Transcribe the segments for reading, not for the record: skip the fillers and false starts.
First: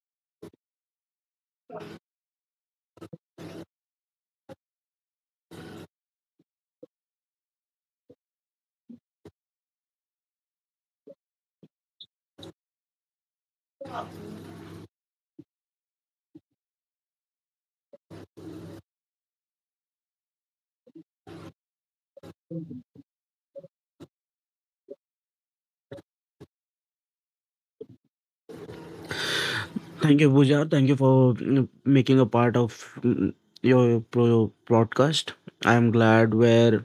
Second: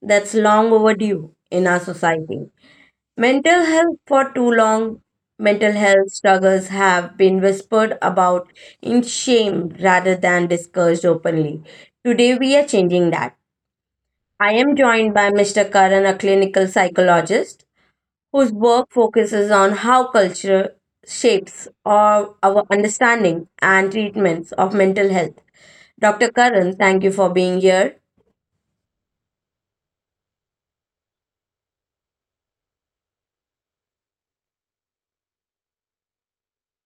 that's long overdue in our society. Mental health for too long, mental health struggles have been whispered about in shame rather than discussed openly. Today we are changing that. I am joined by Mr. Karan, a clinical psychologist whose work focuses on how culture shapes our understanding and treatments of mental health. Dr. Karan, thank you for being here. Thank you, Pooja. Thank you for making a part of mm, broadcast. I am glad we're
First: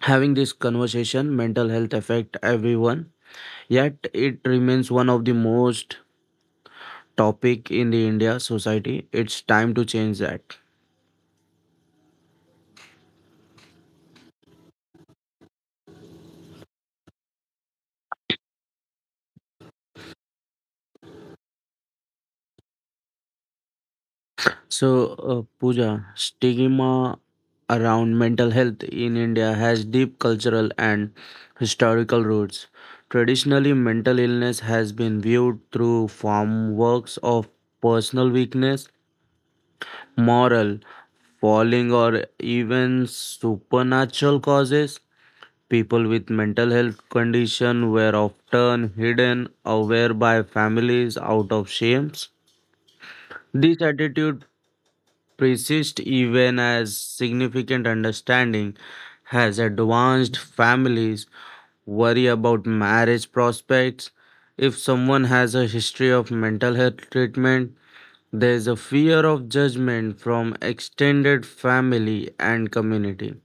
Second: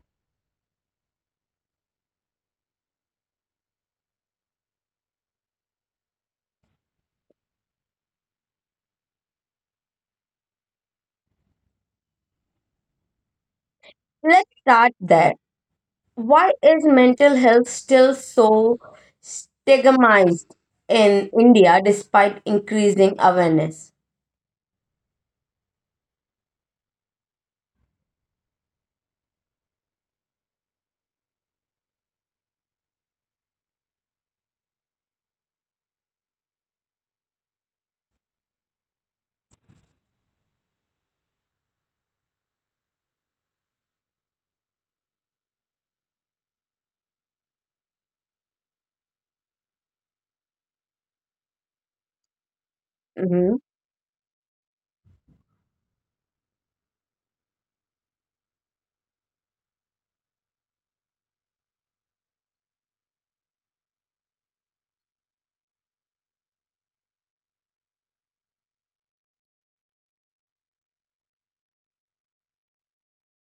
having this conversation. Mental health affect everyone, yet it remains one of the most topic in the India society. It's time to change that. Let's start there. Why is mental health still so stigmatized in India despite increasing awareness? So, Pooja, stigma around mental health in India has deep cultural and historical roots. Traditionally, mental illness has been viewed through form works of personal weakness, moral falling, or even supernatural causes. People with mental health condition were often hidden away by families out of shame. hmm This attitude persist even as significant understanding has advanced families worry about marriage prospects if someone has a history of mental health treatment there is a fear of judgment from extended family and community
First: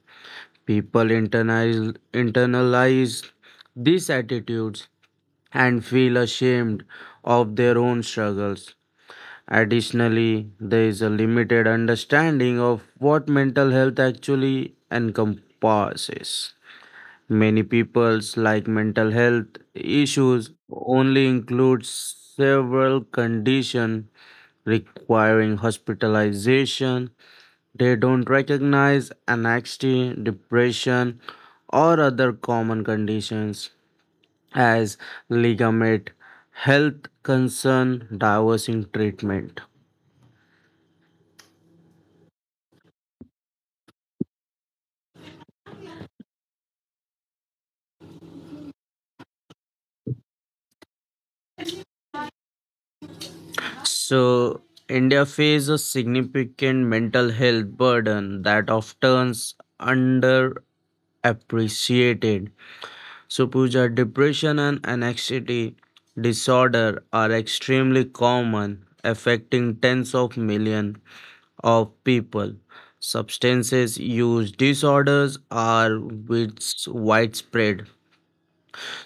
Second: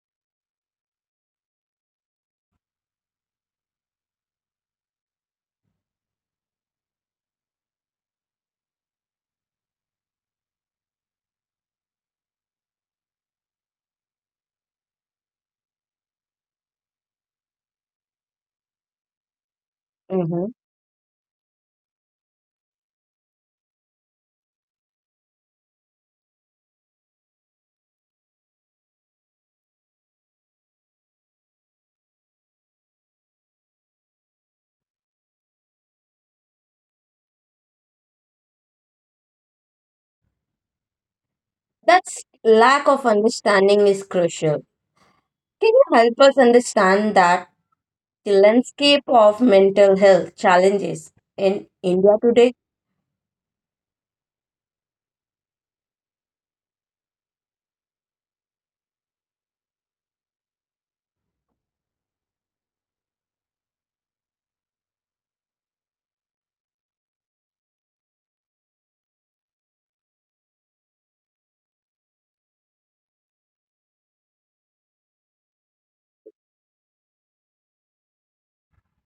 people internalize these attitudes and feel ashamed of their own struggles. Additionally, there is a limited understanding of what mental health actually encompasses. Many people's like mental health hmm issues only includes several conditions requiring hospitalization. They don't recognize anxiety, depression, or other common conditions as legitimate health concern divorcing treatment. That's lack of understanding is crucial. Can you help us understand that the landscape of mental health challenges in India today? So, India faces a significant mental health burden that often underappreciated. So, Pooja, depression and anxiety disorder are extremely common, affecting tens of millions of people. Substances use disorders are widespread.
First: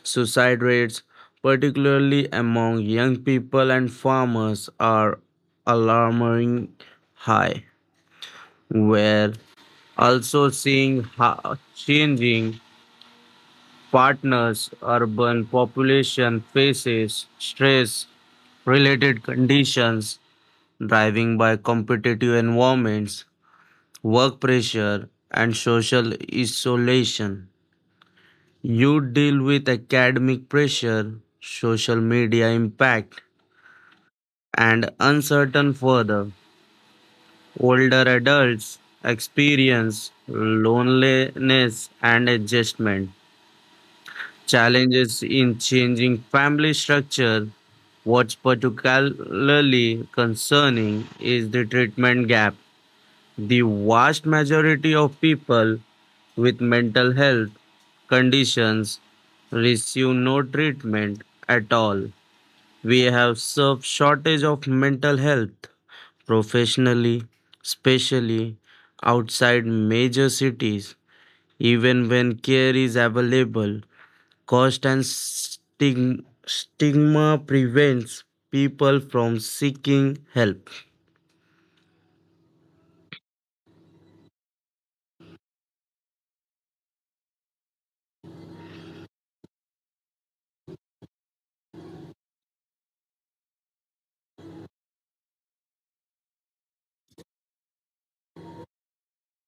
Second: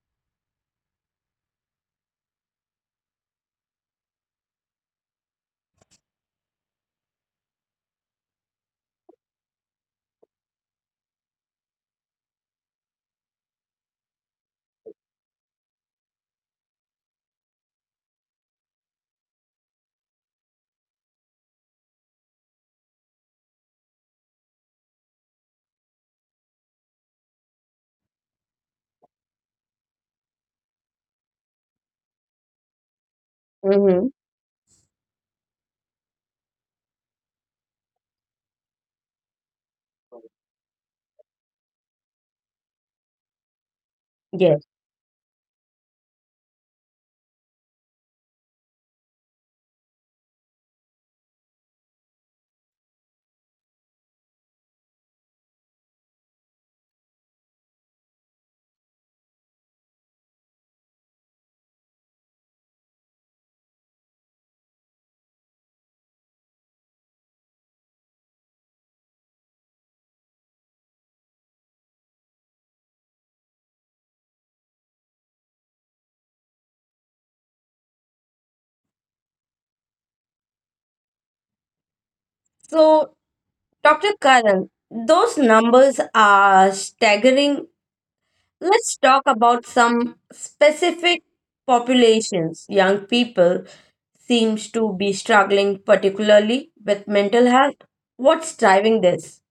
Suicide rates, particularly among young people and farmers, are alarming high. We're also seeing how changing partners, urban population faces stress related conditions, driving by competitive environments, work pressure, and social isolation. You deal with academic pressure, social media impact, Mm-hmm. and uncertain further. Older adults experience loneliness and adjustment, Yes. challenges in changing family structure. What's particularly concerning is the treatment gap. The vast majority of people with mental health conditions receive no treatment at all. We have served shortage of mental health professionally, especially outside major cities, even when care is available. Cost and stigma prevents people from seeking help. So, Dr. Karan, those numbers are staggering. Let's talk about some specific populations, young people seems to be struggling particularly with mental health. What's driving this?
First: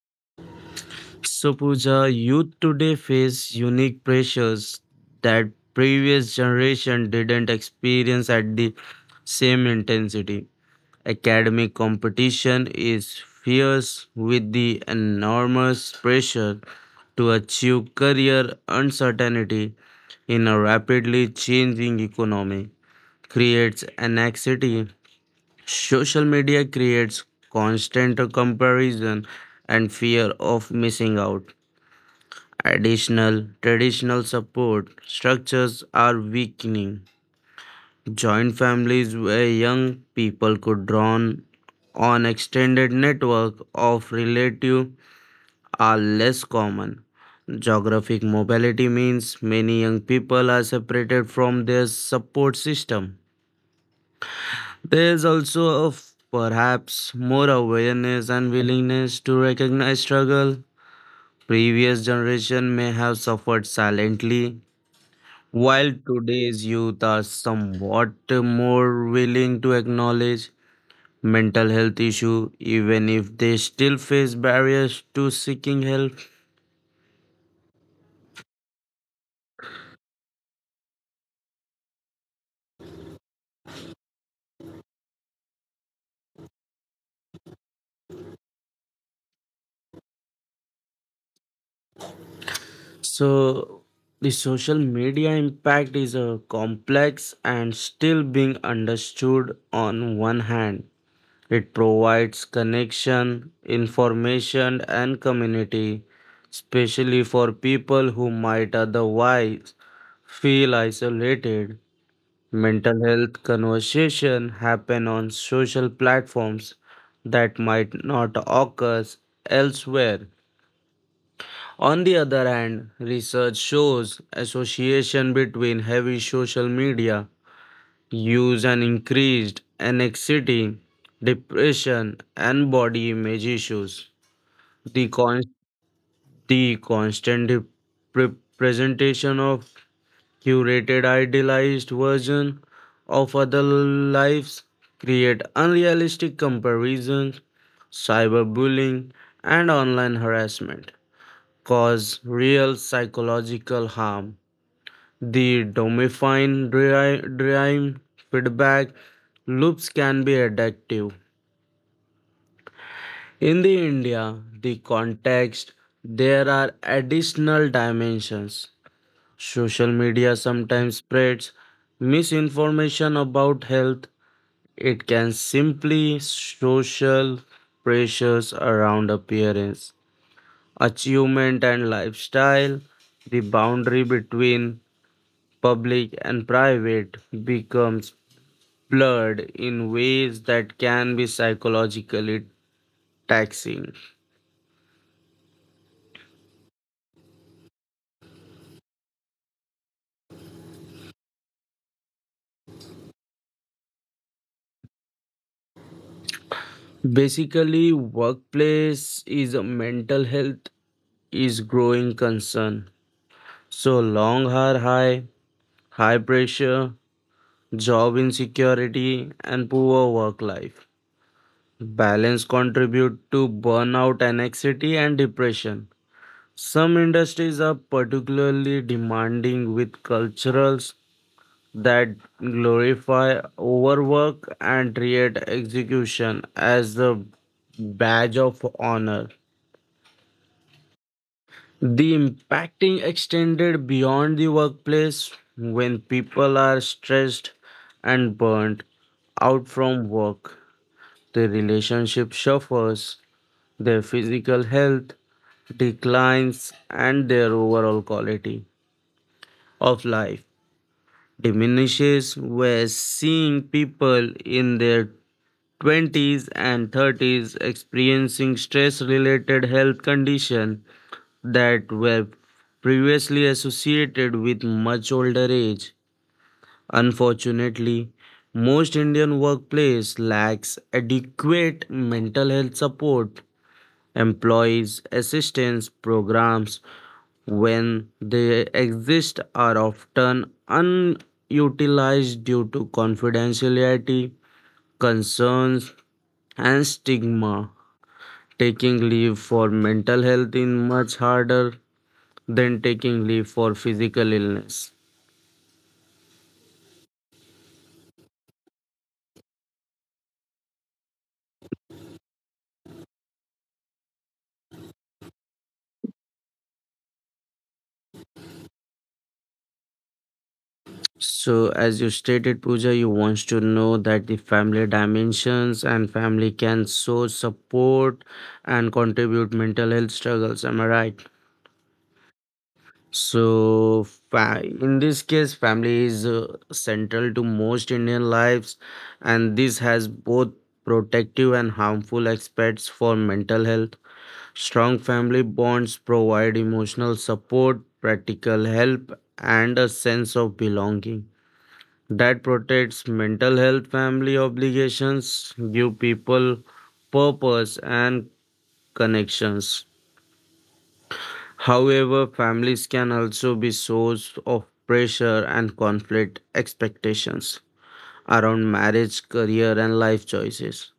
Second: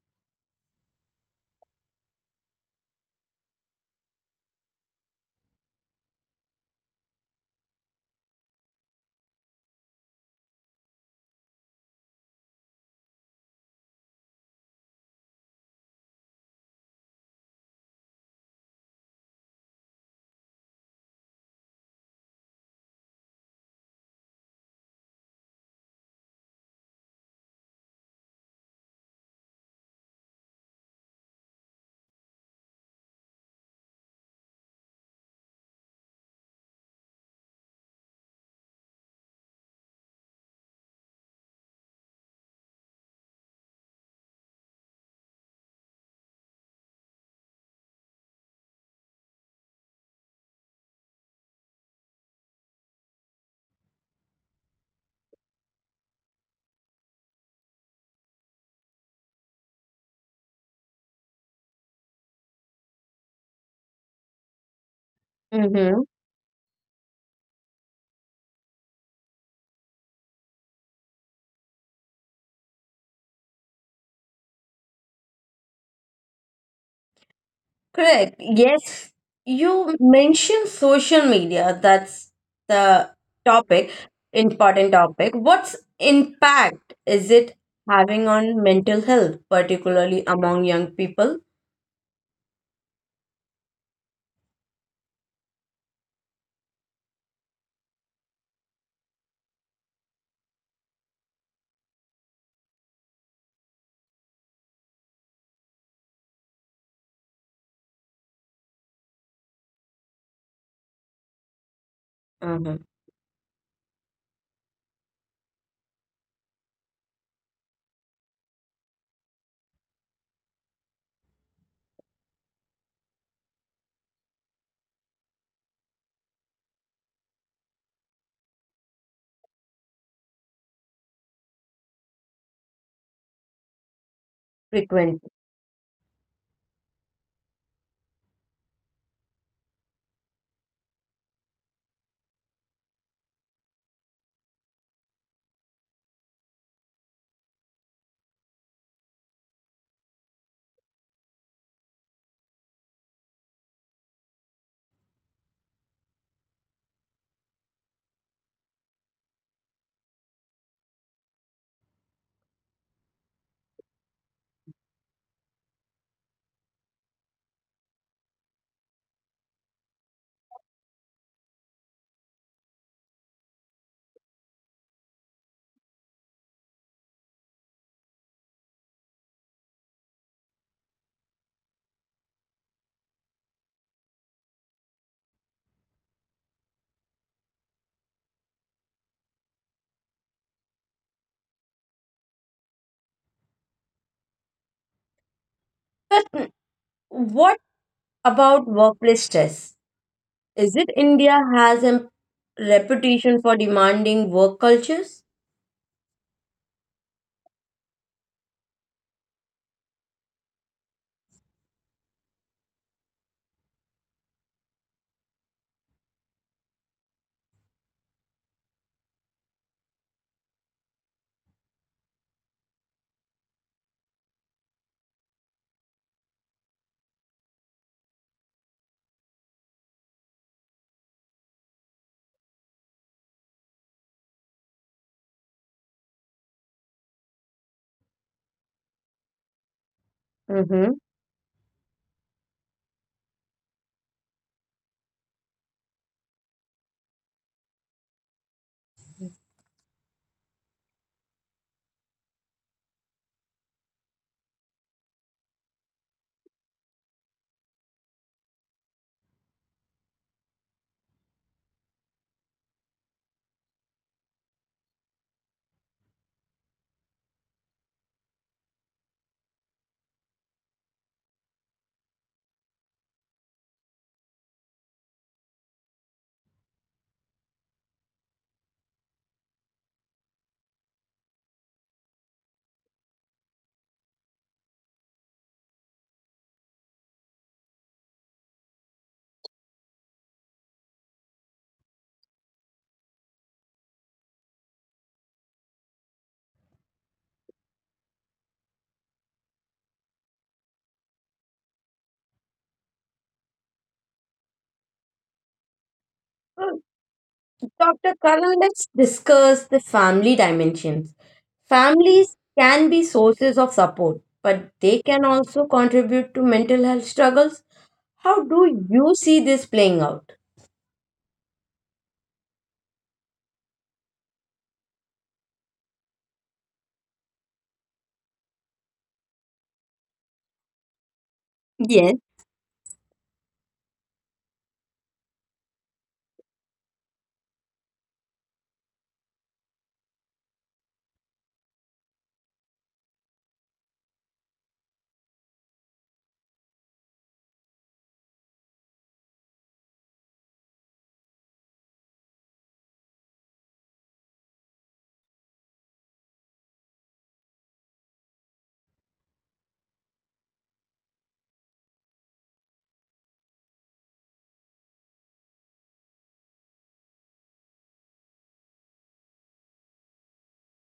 So, Pooja, youth today face unique pressures that previous generation didn't experience at the same intensity. Academic competition is fierce with the enormous pressure to achieve career uncertainty in a rapidly changing economy creates anxiety. Social media creates constant comparison and fear of missing out. Additional traditional support structures are weakening. Joint families where young people could draw on extended network of relatives are less common. Geographic mobility means many young people are separated from their support system. There is also perhaps more awareness and willingness to recognize struggle. Previous generation may have suffered silently, while Mm-hmm. today's youth are somewhat more willing to acknowledge mental health issue even if they still face barriers to seeking help. Correct. Yes, you mentioned social media. The topic, Important topic. What's impact is it having on mental health, particularly among young people? So the social media impact is a complex and still being understood. On one hand it provides connection information and community, especially for people who might otherwise feel isolated. Mm-hmm. Mental health conversation happen on social platforms that might not occur elsewhere. On the other hand, research shows association between heavy social media use and increased anxiety, depression, and body image issues. The, Frequent. con- the constant presentation of curated, idealized versions of other lives create unrealistic comparisons, cyberbullying, and online harassment cause real psychological harm. The domifying dream feedback loops can be addictive. In the India, the context, there are additional dimensions. Social media sometimes spreads misinformation about health. It can simply social pressures around appearance, achievement, and lifestyle. The boundary between public and private becomes blurred in ways that can be psychologically taxing. But what about workplace stress? Is it India has a reputation for demanding work cultures? Basically, workplace is a mental health is growing concern. So long are high pressure, job insecurity, and poor work life. Balance contribute to burnout, anxiety, and depression. Some industries are particularly demanding with culturals that glorify overwork and treat execution as a badge of honor. Mm-hmm. The impacting extended beyond the workplace when people are stressed and burnt out from work. Their relationship suffers, their physical health declines, and their overall quality of life diminishes. We're seeing people in their 20s and 30s experiencing stress related health condition that were previously associated with much older age. Unfortunately, most Indian workplace lacks adequate mental health support, employees assistance programs when they exist are often unutilized due to confidentiality concerns and stigma. Taking leave for mental health is much harder than taking leave for physical illness. Uh, Dr. Karan, let's discuss the family dimensions. Families can be sources of support, but they can also contribute to mental health struggles. How do you see this playing out? So, as you stated, Pooja, you wants to know that the family dimensions and family can so support and contribute mental health struggles. Am I right? Yes. So, in this case, family is central to most Indian lives, and this has both protective and harmful aspects for mental health. Strong family bonds provide emotional support, practical help, and a sense of belonging that protects mental health. Family obligations give people purpose and connections. However, families can also be source of pressure and conflict expectations around marriage, career, and life choices.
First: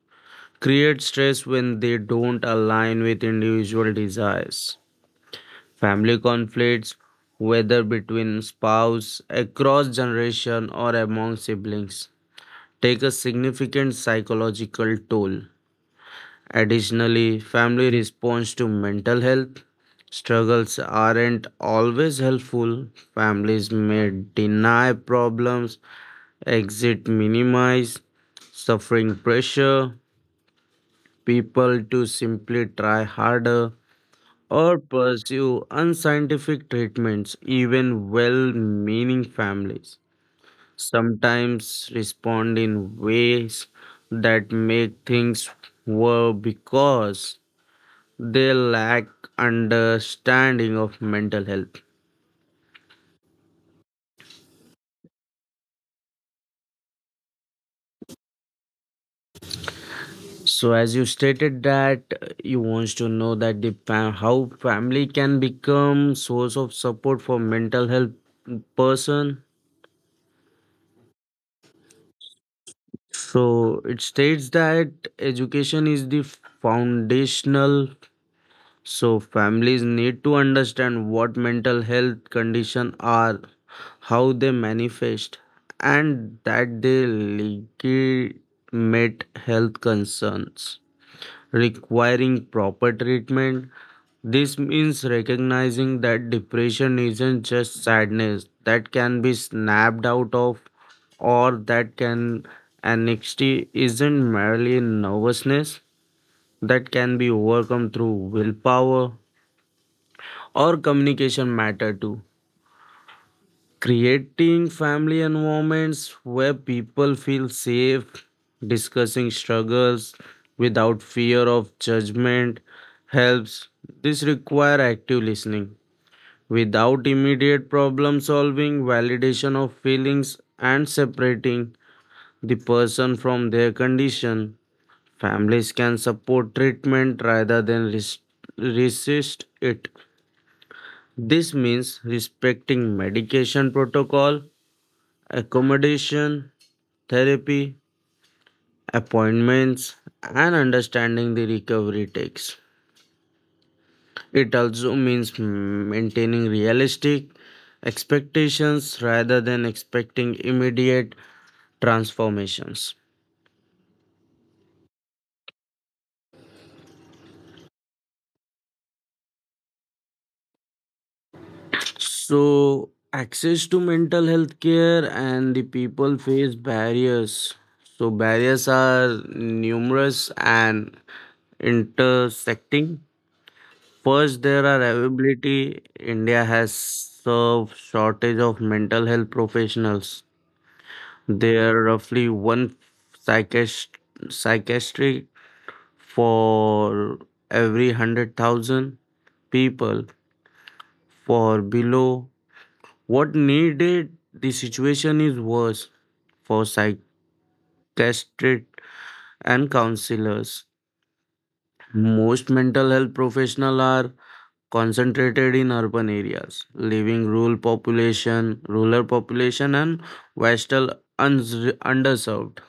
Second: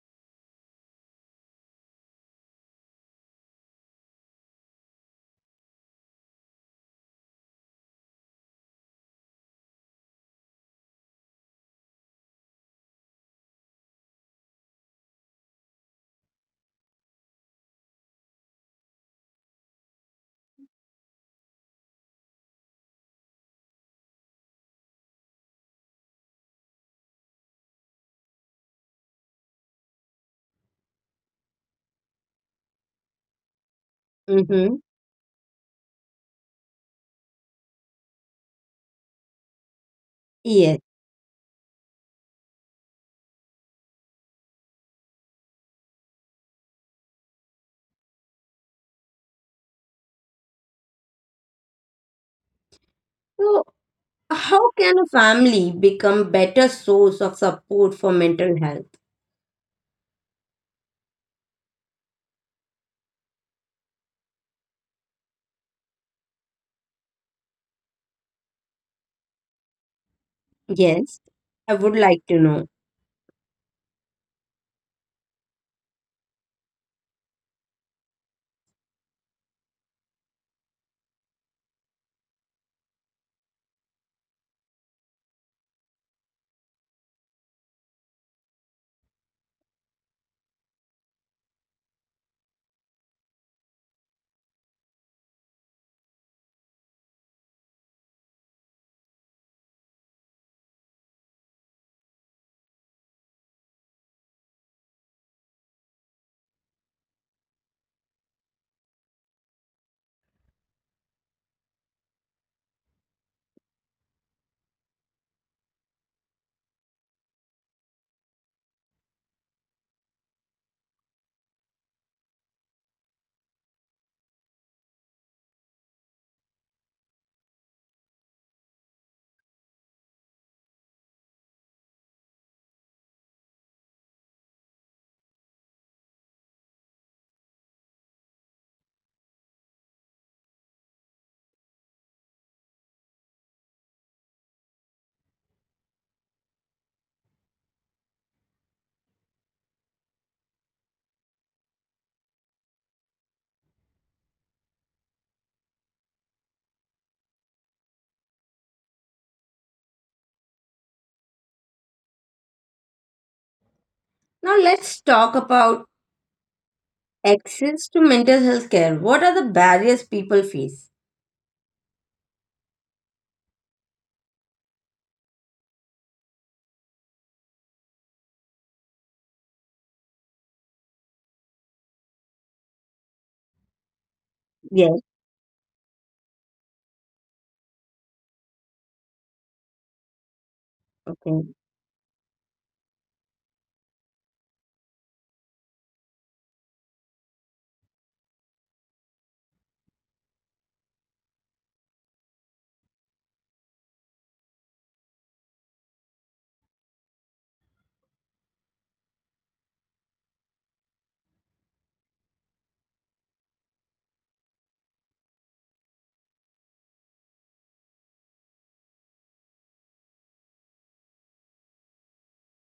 Create stress when they don't align with individual desires. Family conflicts, whether between spouse, across generation, or among siblings, take a significant psychological toll. Additionally, family response to mental health struggles aren't always helpful. Families may deny problems, exit minimize, suffering pressure people to simply try harder Mm-hmm. or pursue unscientific treatments, even well meaning families Yes. sometimes respond in ways that make things worse because they lack understanding of mental health. So, how can a family become better source of support for mental health? So as you stated that you wants to know that how family can become source of support for mental health person. Yes. I would like to know. So it states that education is the foundational. So families need to understand what mental health condition are, how they manifest, and that they legitimate health concerns requiring proper treatment. This means recognizing that depression isn't just sadness that can be snapped out of, or that can anxiety isn't merely nervousness that can be overcome through willpower or communication matter too. Creating family environments where people feel safe, discussing struggles without fear of judgment helps. This requires active listening. Without immediate problem solving, validation of feelings, and separating the person from their condition, families can support treatment rather than resist it. This means respecting medication protocol accommodation, therapy, appointments, and understanding the recovery takes. It also means maintaining realistic expectations rather than expecting immediate transformations. Now, let's talk about access to mental health care. What are the barriers people face? So, access to mental health care and the people face barriers. So, barriers are numerous and intersecting. First, there are Yes. availability. India has served shortage of mental health professionals. Okay. There are roughly one psychiatrist, psychiatric for every 100,000 people. For below what needed, the situation is worse for psychiatrists and counselors. Most mental health professionals are concentrated in urban areas, leaving rural population and vital underserved.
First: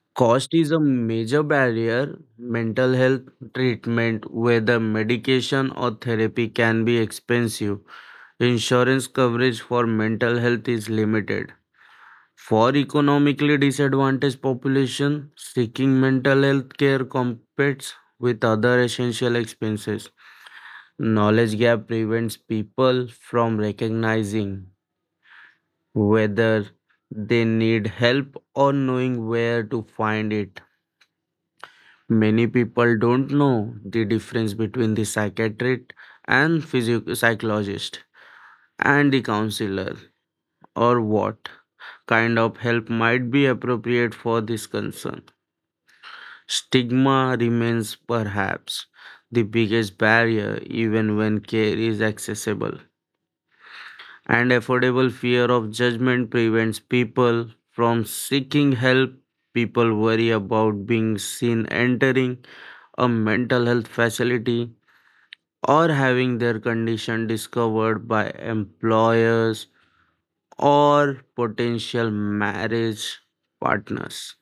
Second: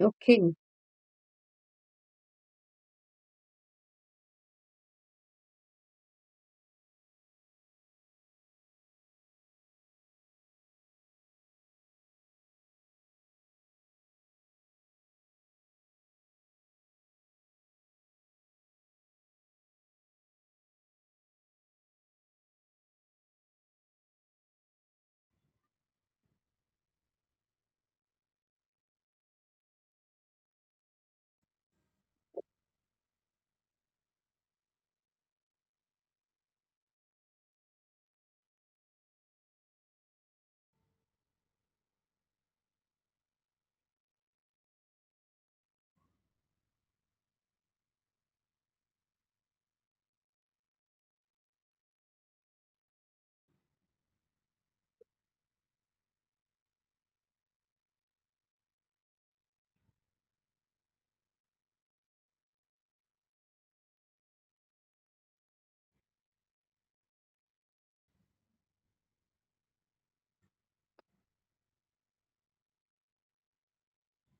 Okay. Cost is a major barrier. Mental health treatment, whether medication or therapy, can be expensive. Insurance coverage for mental health is limited. For economically disadvantaged population, seeking mental health care competes with other essential expenses. Knowledge gap prevents people from recognizing whether they need help or knowing where to find it. Many people don't know the difference between the psychiatrist and psychologist and the counselor or what kind of help might be appropriate for this concern. Stigma remains perhaps the biggest barrier even when care is accessible and affordable fear of judgment prevents people from seeking help. People worry about being seen entering a mental health facility or having their condition discovered by employers or potential marriage partners.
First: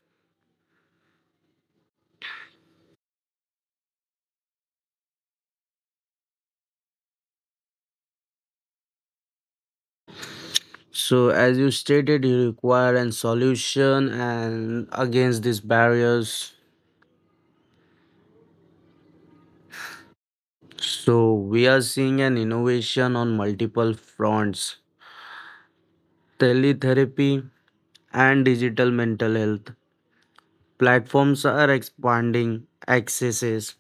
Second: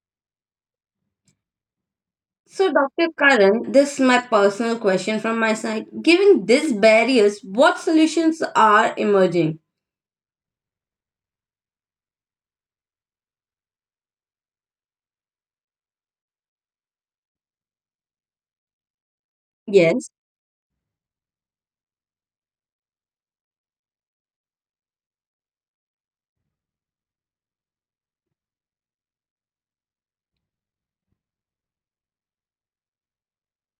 So, Dr. Karan, this is my personal question from my side. Given these barriers, what solutions are emerging? So, as you stated, you require a solution and against these barriers. Yes. So, we are seeing an innovation on multiple fronts teletherapy, and digital mental health. Platforms are expanding accesses,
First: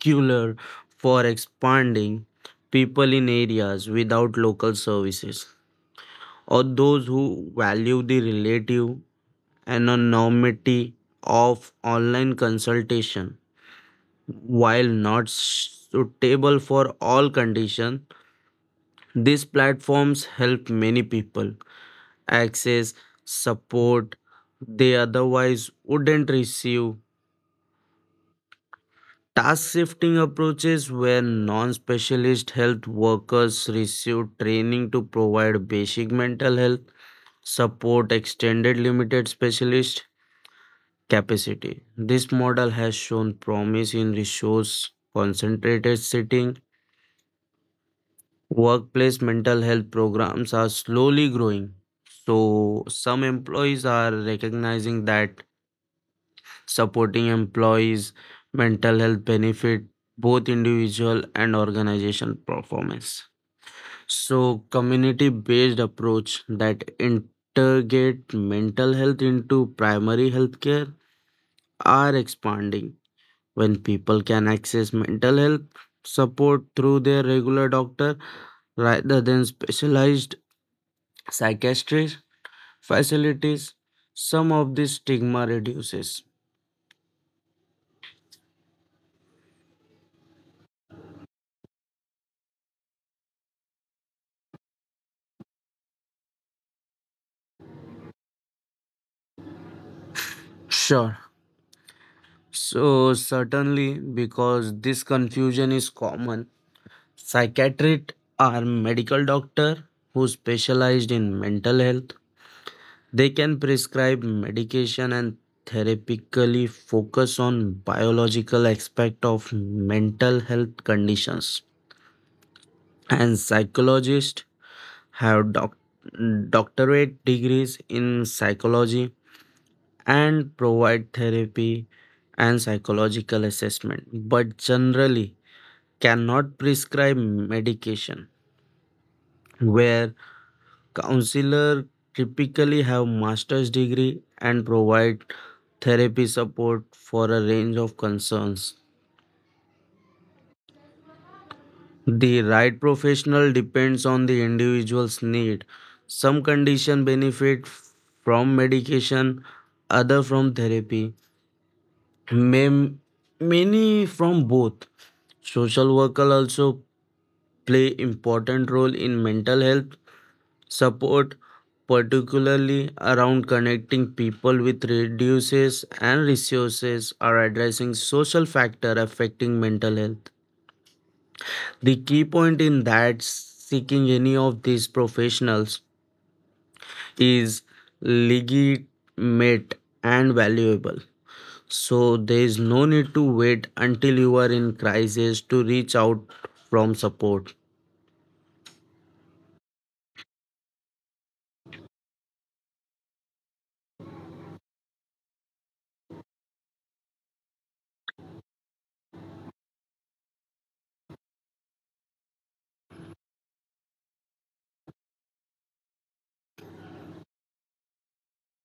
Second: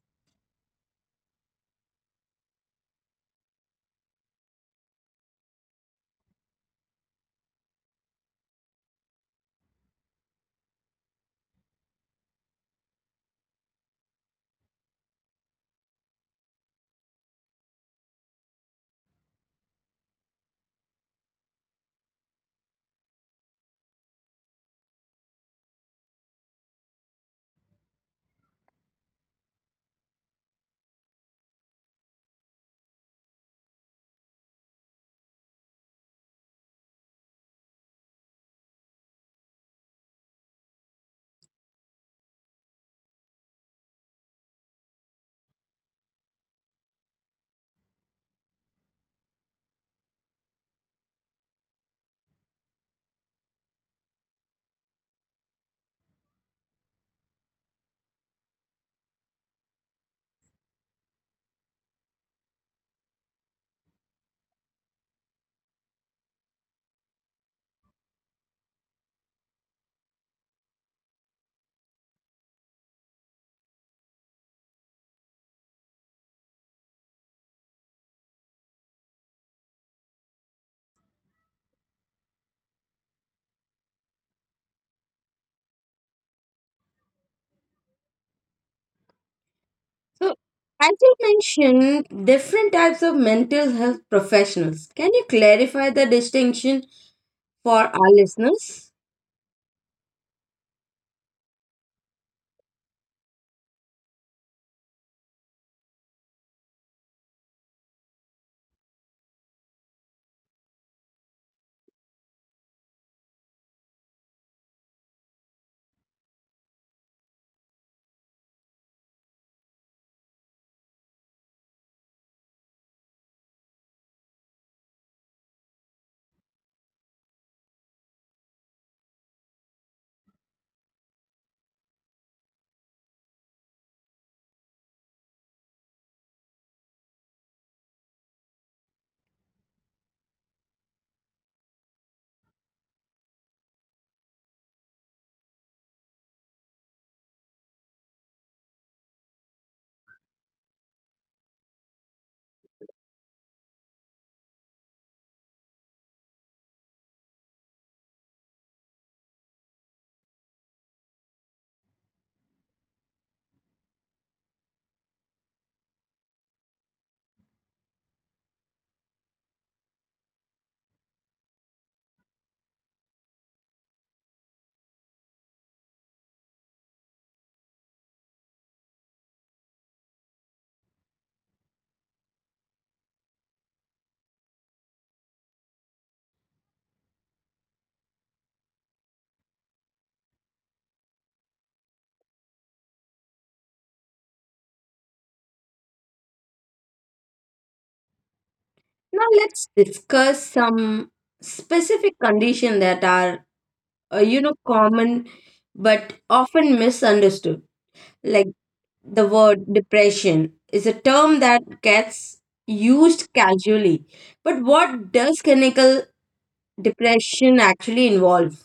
particular for expanding people in areas without local services or those who value the relative anonymity of online consultation. While not suitable for all conditions, these platforms help many people access, support they otherwise wouldn't receive. Task shifting approaches where non specialist health workers receive training to provide basic mental health support, extended limited specialist capacity. This model has shown promise in resource concentrated setting. Workplace mental health programs are slowly growing. So, some employees are recognizing that supporting employees mental health benefit both individual and organization performance. So community based approach that integrate mental health into primary healthcare are expanding when people can access mental health support through their regular doctor rather than specialized psychiatric facilities some of this stigma reduces. So, as you mentioned, different types of mental health professionals. Can you clarify the distinction for our listeners? Sure. So, certainly, because this confusion is common, psychiatrists are medical doctors who specialized in mental health. They can prescribe medication and therapeutically focus on biological aspect of mental health conditions. And psychologists have doctorate degrees in psychology and provide therapy and psychological assessment. But generally, cannot prescribe medication where counselor typically have master's degree and provide therapy support for a range of concerns. The right professional depends on the individual's need. Some condition benefit from medication other from therapy. Mam- Many from both. Social worker also play important role in mental health support, particularly around connecting people with reduces and resources, are addressing social factor affecting mental health. The key point in that seeking any of these professionals is legitimate and valuable. So there is no need to wait until you are in crisis to reach out from support. Now, let's discuss some specific conditions that are, you know, common but often misunderstood. Like the word depression is a term that gets used casually. But what does clinical depression actually involve?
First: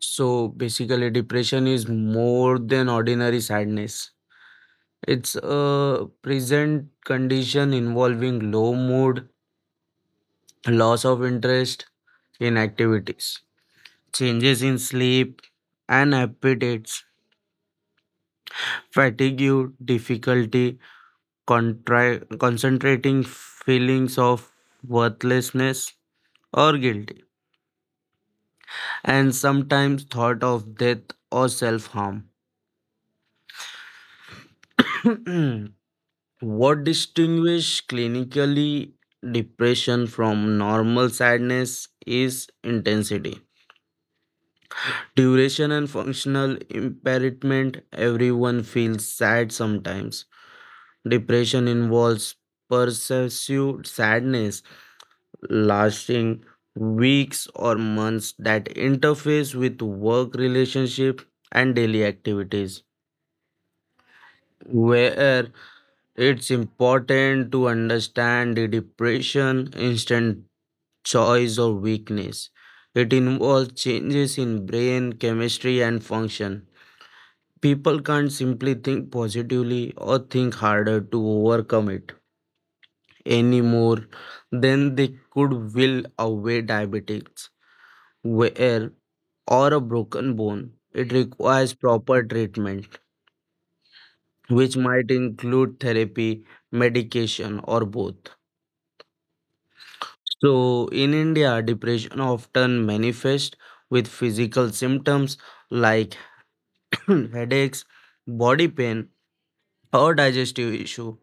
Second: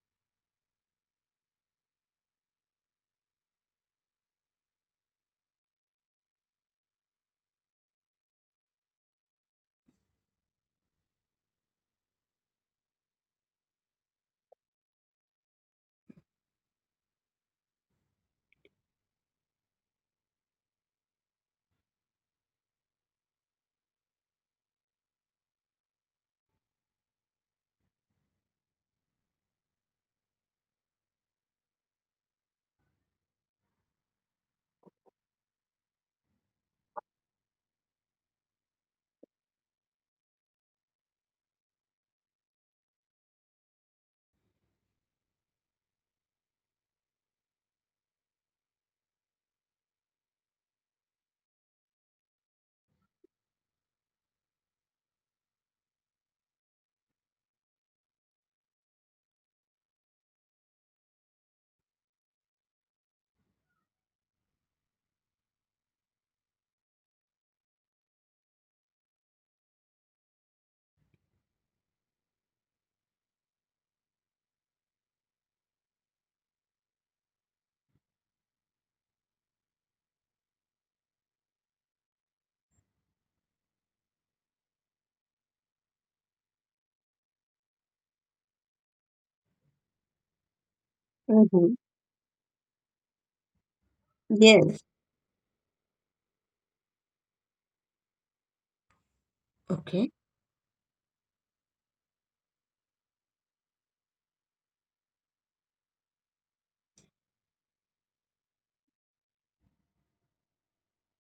So basically, depression is more than ordinary sadness. It's a present condition involving low mood, loss of interest in activities, changes in sleep and appetites, fatigue, difficulty, concentrating, feelings of worthlessness or guilty, and sometimes thought of death or self harm. What distinguishes clinically depression from normal sadness is intensity, duration and functional impairment. Everyone feels sad sometimes. Depression involves pervasive sadness lasting weeks or months that interface with work relationship and daily activities. Where it's important to understand the depression instant choice or weakness. It involves changes in brain chemistry and function. People can't simply think positively or think harder to overcome it any more than they could will away diabetics, wear or a broken bone. It requires Mm-hmm. proper treatment, which Yes. might include therapy, medication, or both. Okay. So, in India, depression often manifests with physical symptoms like headaches, body pain, or digestive issue.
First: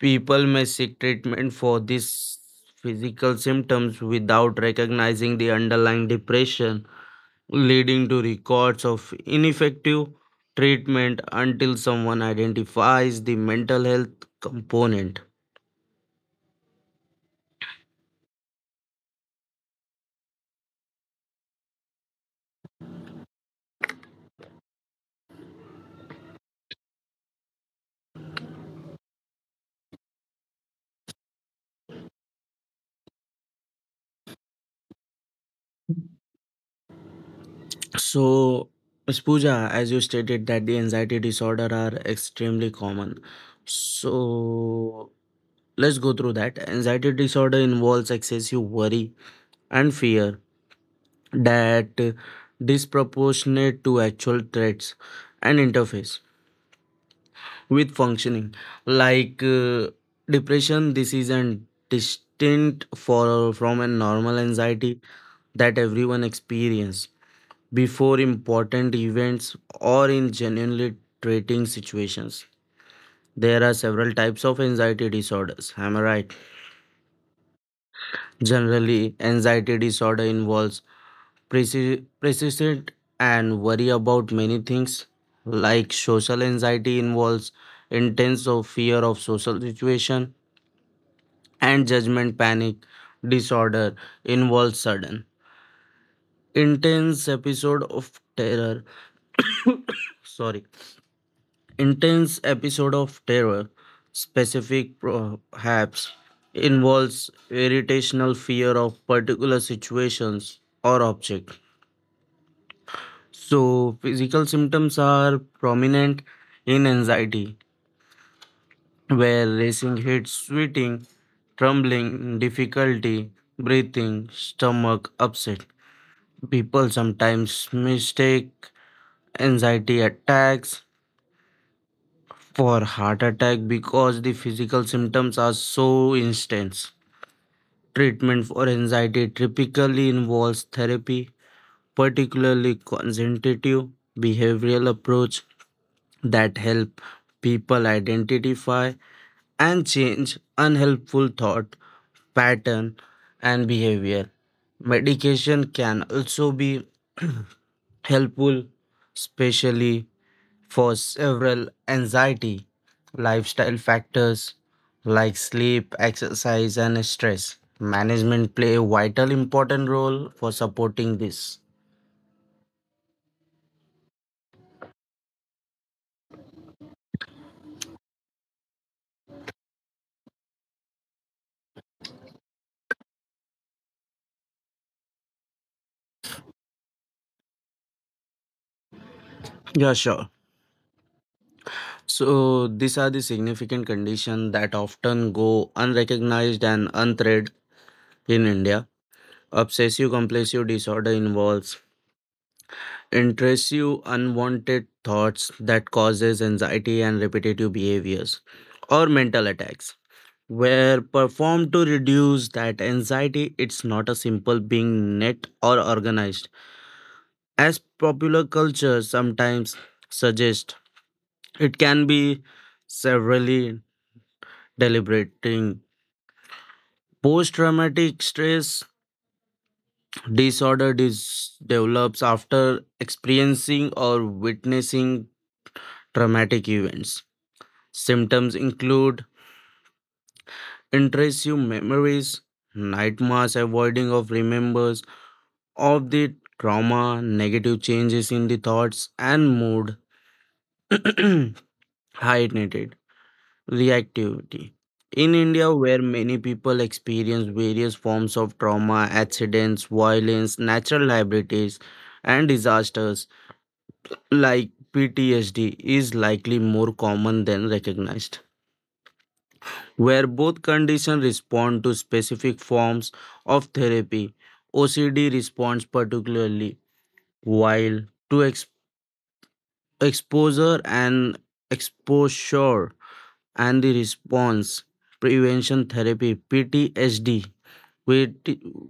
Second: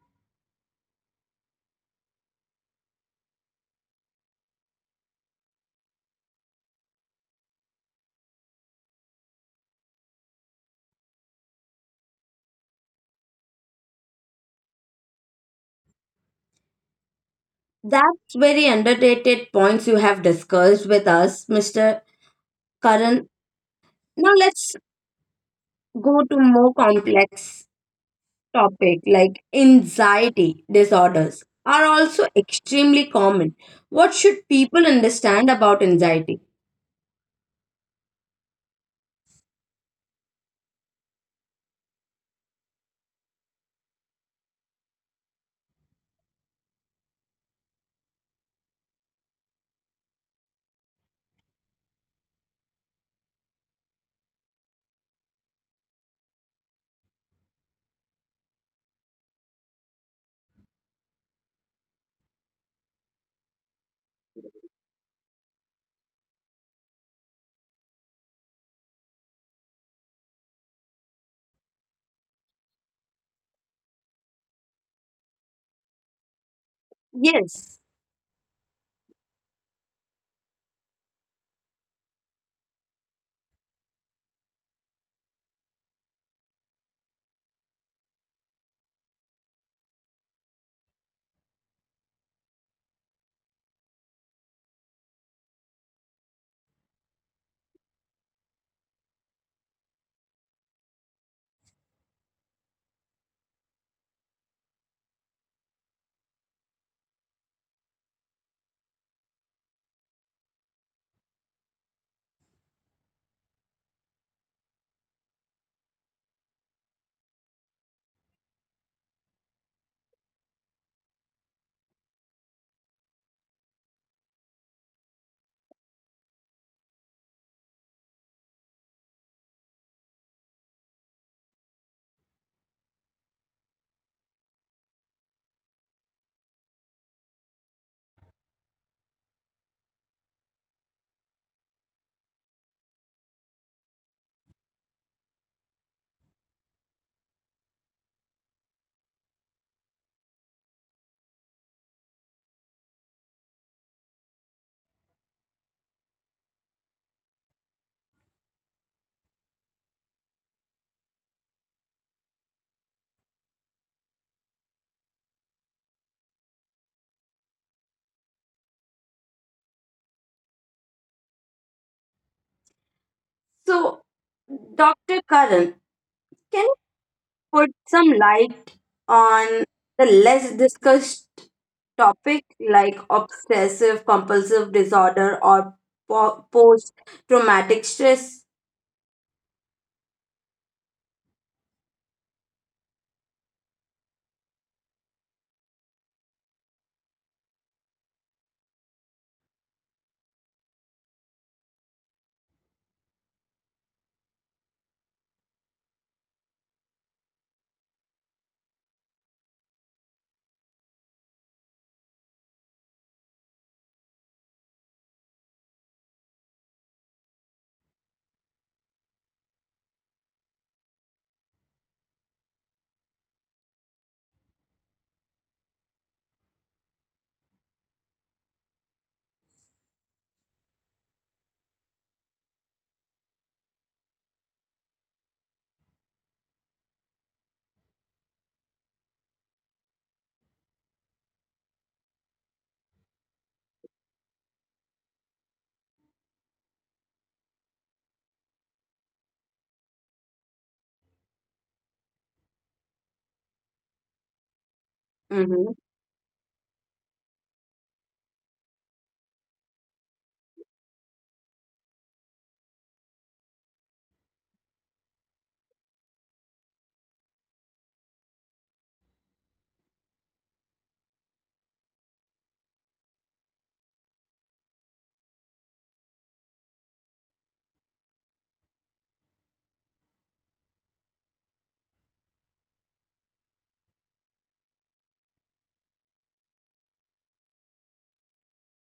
People may seek treatment for these physical symptoms without recognizing the underlying depression, leading to records of ineffective treatment until someone identifies the mental health component. That's very underrated points you have discussed with us, Mr. Karan. Now let's go to more complex topic like anxiety disorders are also extremely common. What should people understand about anxiety? So, Ms. Pooja, as you stated that the anxiety disorder are extremely common. So, let's go through that. Anxiety disorder involves excessive worry and fear that disproportionate to actual threats and interface with functioning, like depression. This isn't distinct for from a normal anxiety that everyone experiences before important events or in genuinely treating situations. There are several types of anxiety disorders, am I right? Yes. Generally anxiety disorder involves persistent and worry about many things, like social anxiety involves intense of fear of social situation and judgment. Panic disorder involves sudden intense episode of terror. Sorry, intense episode of terror. Specific perhaps involves irritational fear of particular situations or object. So, physical symptoms are prominent in anxiety, where racing heat, sweating, trembling, difficulty breathing, stomach upset. People sometimes mistake anxiety attacks for heart attack because the physical symptoms are so intense. Treatment for anxiety typically involves therapy, particularly consultative behavioral approach that help people identify and change unhelpful thought pattern and behavior. Medication can also be helpful, especially for several anxiety lifestyle factors like sleep, exercise, and stress. Management play a vital important role for supporting this. So, Dr. Karan, can you put some light on the less discussed topic like obsessive compulsive disorder or post traumatic stress? Yeah, sure. So these are the significant conditions that often go unrecognized and unthreatened in India. Obsessive compulsive disorder involves intrusive unwanted thoughts that causes anxiety and repetitive behaviors or mental attacks were performed to reduce that anxiety. It's not a simple being net or organized as popular culture sometimes suggests. It can be severely deliberating. Post traumatic stress disorder develops after experiencing or witnessing traumatic events. Symptoms include intrusive memories, nightmares, avoiding of remembers of the trauma, negative changes in the thoughts and mood, heightened reactivity. In India, hmm where many people experience various forms of trauma, accidents, violence, natural liabilities, and disasters, like PTSD is likely more common than recognized. Where both conditions respond to specific forms of therapy, OCD responds particularly, while to exposure and exposure and the response prevention therapy. PTSD, which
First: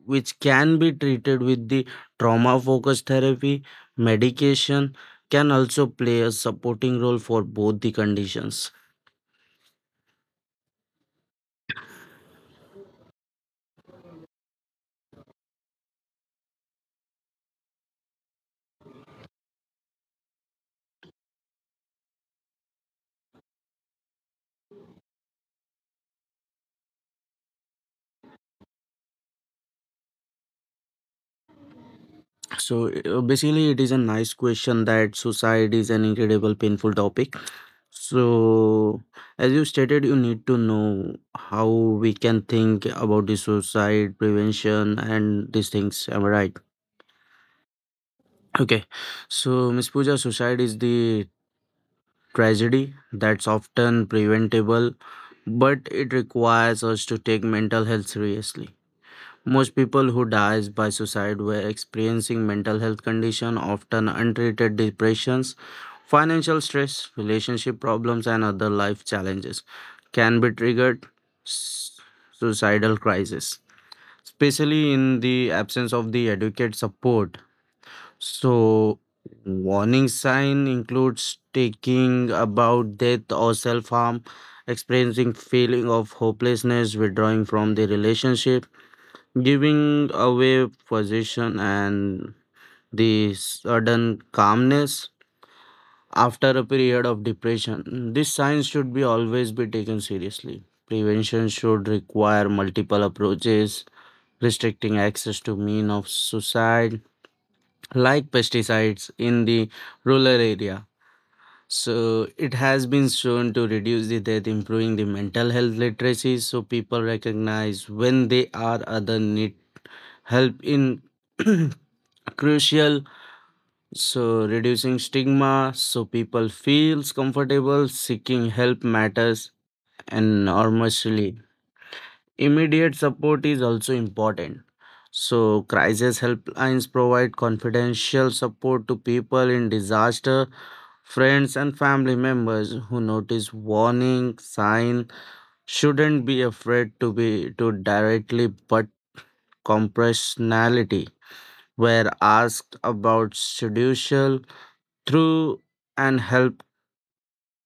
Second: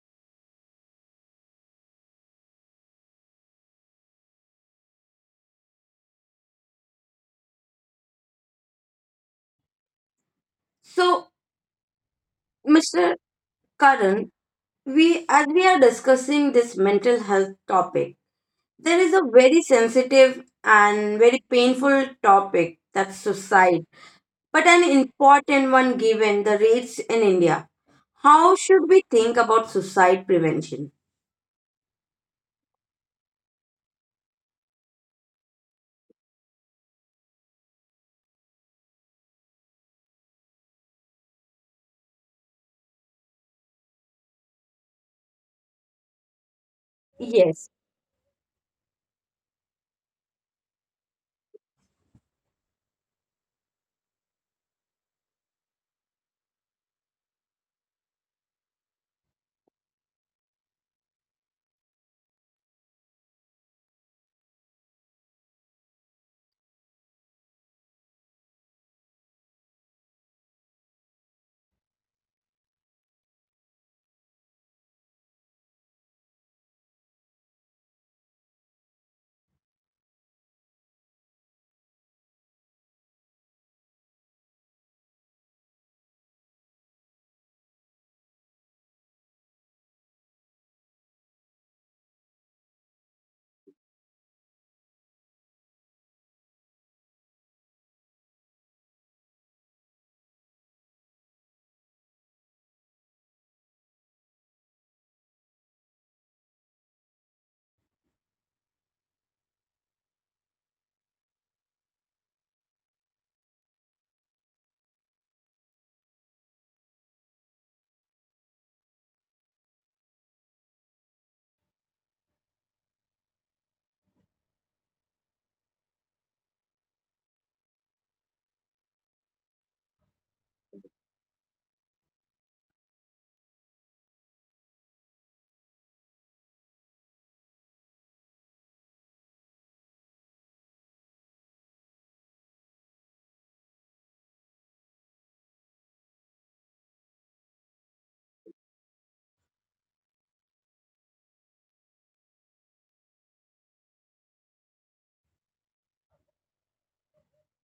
can be treated with the trauma focused therapy. Medication can also play a supporting role for both the conditions. So, Mr. Karan, we, as we are discussing this mental health topic, there is a very sensitive and very painful topic that's suicide, but an important one given the rates in India. How should we think about suicide prevention? So basically it is a nice question that suicide is an incredible painful topic. So as you stated, you need to know how we can think about the suicide prevention and these things, am I right? Yes, Okay, so Miss Pooja, suicide is the tragedy that's often preventable but it requires us to take mental health seriously. Most people who dies by suicide were experiencing mental health condition, often untreated depressions, financial stress, relationship problems, and other life challenges can be triggered s- suicidal crisis, especially in the absence of the adequate support. So, warning sign includes taking about death or self harm, experiencing feeling of hopelessness, withdrawing from the relationship, giving away possession, and the sudden calmness after a period of depression. These signs should be always be taken seriously. Prevention should require multiple approaches, restricting access to mean of suicide like pesticides in the rural area. So it has been shown to reduce the death, improving the mental health literacy, so people recognize when they are other need help in crucial. So reducing stigma, so people feels comfortable seeking help matters enormously. Immediate support is also important. So crisis helplines provide confidential support to people in disaster. Friends and family members who notice warning sign shouldn't be afraid to be to directly but compassionately were asked about seduction through and help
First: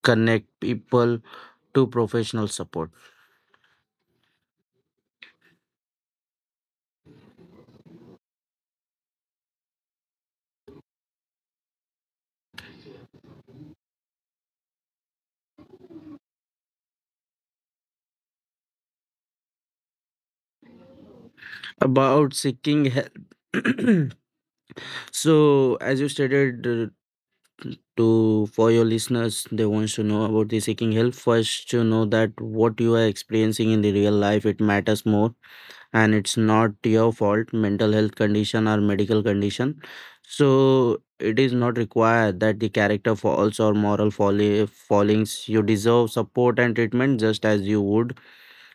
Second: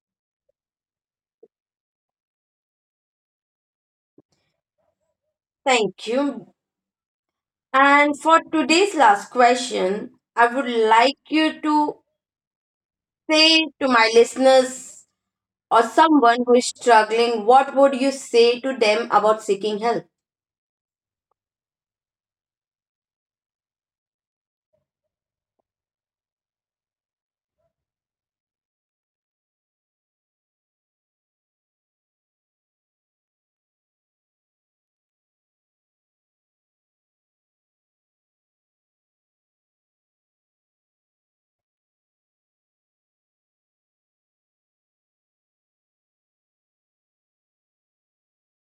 connect people to professional support thank you. And for today's last question, I would like you to say to my listeners or someone who is struggling, what would you say to them about seeking help? about seeking help. So as you stated, to for your listeners they wants to know about the seeking help. First to know that what you are experiencing in the real life it matters more, and it's not your fault mental health condition or medical condition. So it is not required that the character falls or moral folly, fallings you deserve support and treatment just as you would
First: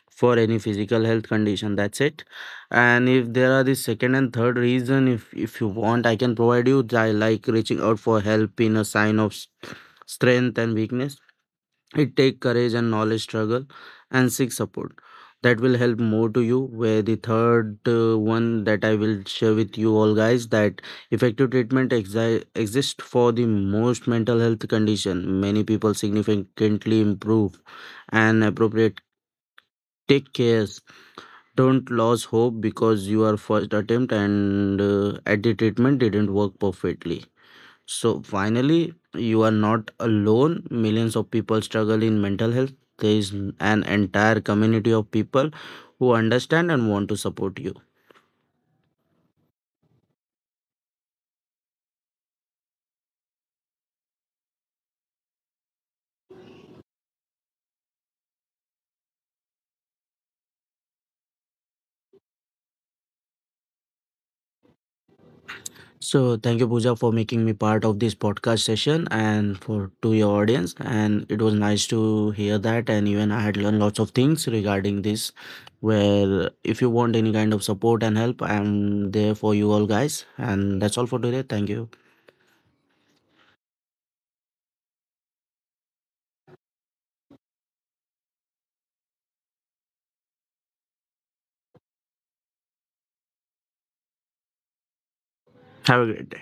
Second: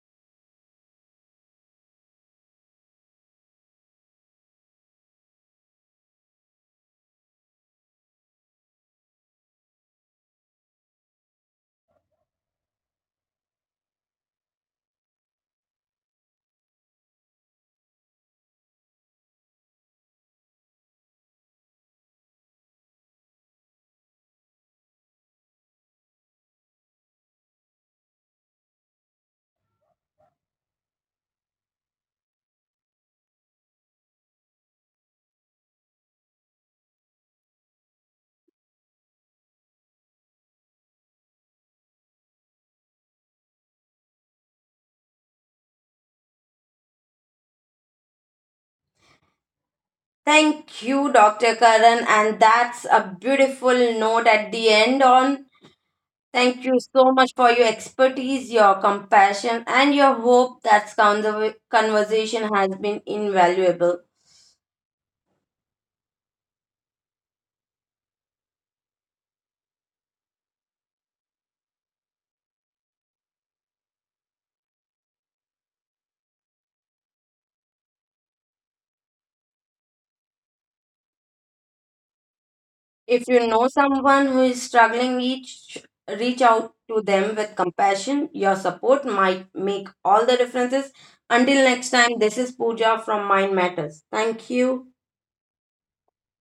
for any physical health condition. That's it. And if there are the second and third reason, if you want I can provide you. I like reaching out for help in a sign of strength and weakness. It take courage and knowledge struggle and seek support. That will help more to you. Where the third one that I will share with you all guys that effective treatment exist for the most mental health condition. Many people significantly improve and appropriate take cares. Don't lose hope because your first attempt and at the treatment didn't work perfectly. So finally, you are not alone. Millions of people struggle in mental health. There is an entire community of people who understand and want to support you. Thank you, Dr. Karan. And that's a beautiful note at the end on. Thank you so much for your expertise, your compassion, and your hope that conversation has been invaluable. So thank you, Pooja, for making me part of this podcast session and for to your audience. And it was nice to hear that. And even I had learned lots of things regarding this. Where if you want any kind of support and help, I'm there for you all guys. And that's all for today. Thank you. If you know someone who is struggling, reach out to them with compassion. Your support might make all the differences. Until next time, this is Pooja from Mind Matters. Thank you. Have a great day.